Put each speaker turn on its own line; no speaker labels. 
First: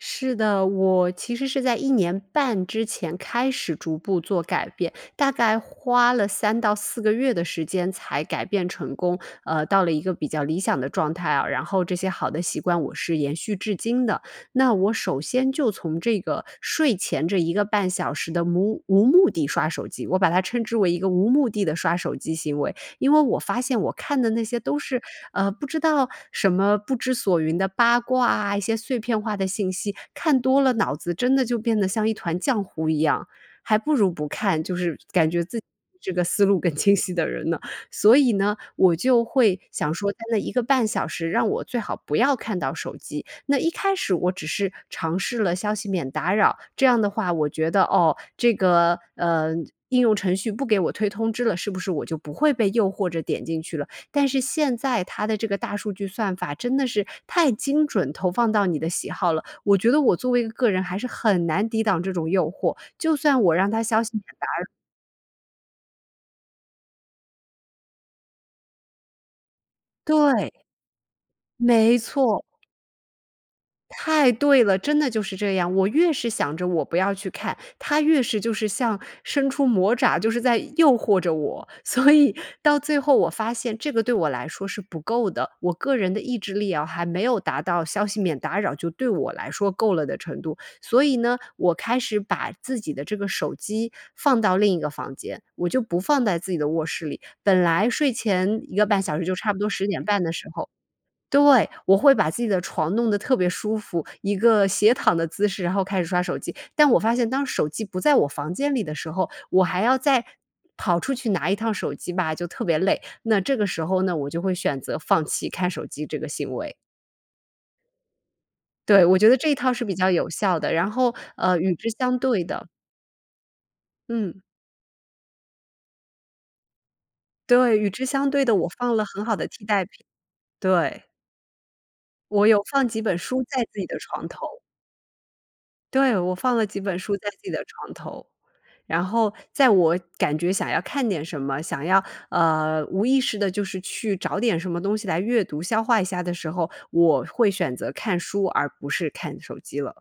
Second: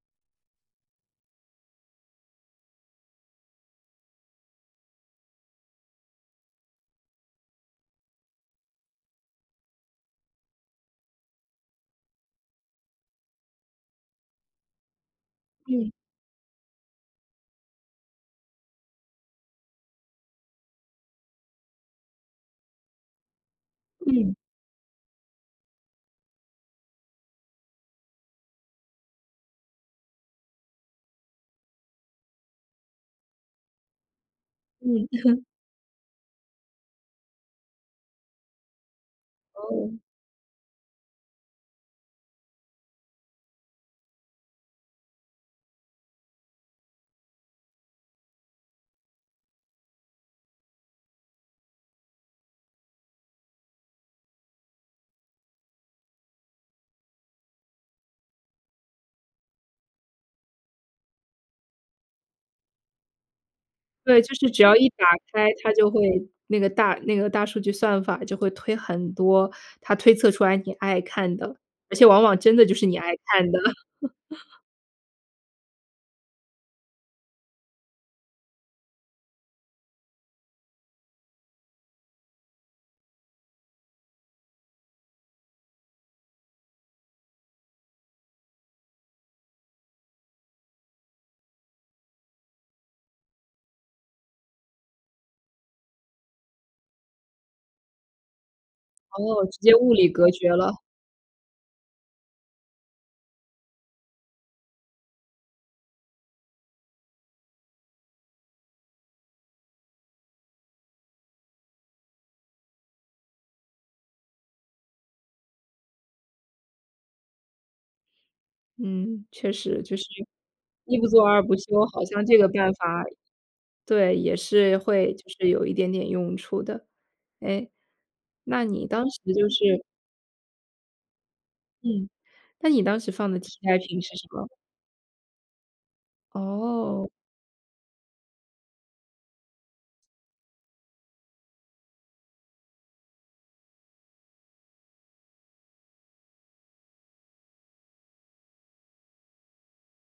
是的，我其实是在1年半之前开始逐步做改变，大概花了3到4个月的时间才改变成功，呃，到了一个比较理想的状态啊，然后这些好的习惯，我是延续至今的。那我首先就
嗯。
从这个睡前这1个半小时的无无目的刷手机，我把它称之为一个无目的地刷手机行为。因为我发现我看的
嗯。
那些都是，呃，不知道什么不知所云的八卦啊，一些碎片化的信息，看多了，脑子真的就变得像一团浆糊一样，还不如不看就是
嗯。
感觉 自己这个思路更清晰的人呢。所以呢，我就会想
哦。
说在那1个半小时，让我最好不要看到手机，那一开始我只是尝试了消息免打扰，这样的话我觉得，哦，这个，嗯，应用程序不给我推通知了，是不是我就不会被诱惑着点进去了，但是现在它的这个大数据算法真的是太精准投放到你的喜好了，我觉得我作为一个人还是很难抵挡这种诱惑，就算我让它消息
对，
免
就
打
是只
扰
要一打开它就会那个大那个大数据算法就会推很多，它推测出
对。
来你爱看的，而
没
且往往
错。
真的就是你爱看的。
太 对了，真的就是这样，我越是想着我不要去看，它越是就是像伸出魔爪，就是在诱惑着我，所以到最后我发现这个对我来说是不够的，我个人的意志力啊还没有达到消息免打扰，就对我来说够了的程度，所以呢，我开始把自己的这个手机放到另一个房间。我就不放在自己的卧室里，本来睡前1个半小时就
哦，
差不
直
多
接
10
物
点
理
半
隔
的时
绝
候
了。
对，我会把自己的床弄得特别舒服，一个斜躺的姿势，然后开始刷手机，但我发现当手机不在我房间里的时候，我还要再跑出去拿一趟手机吧，就特别累，那这个时候呢，我就会选择放弃看手机这个行为。对，我
嗯，
觉得这
确
一套
实
是比
就是
较有效的，然
一一不
后，
做二不
呃，与
休，
之
好
相
像这
对
个
的
办法对，也
嗯。
是会就是有一点点用处的。哎，
对，与之相对的，
那
我
你
放了
当时
很好的
就
替
是
代品。对。
嗯，
我有
那你
放
当
几
时
本
放的
书
替
在
代
自己的
品是
床
什
头。
么？
对，我放了几本
哦。
书在自己的床头，然后在我感觉想要看点什么，想要，呃，无意识地就是去找点什么东西来阅读，消化一下的时候，我会选择看书，而不是看手机了。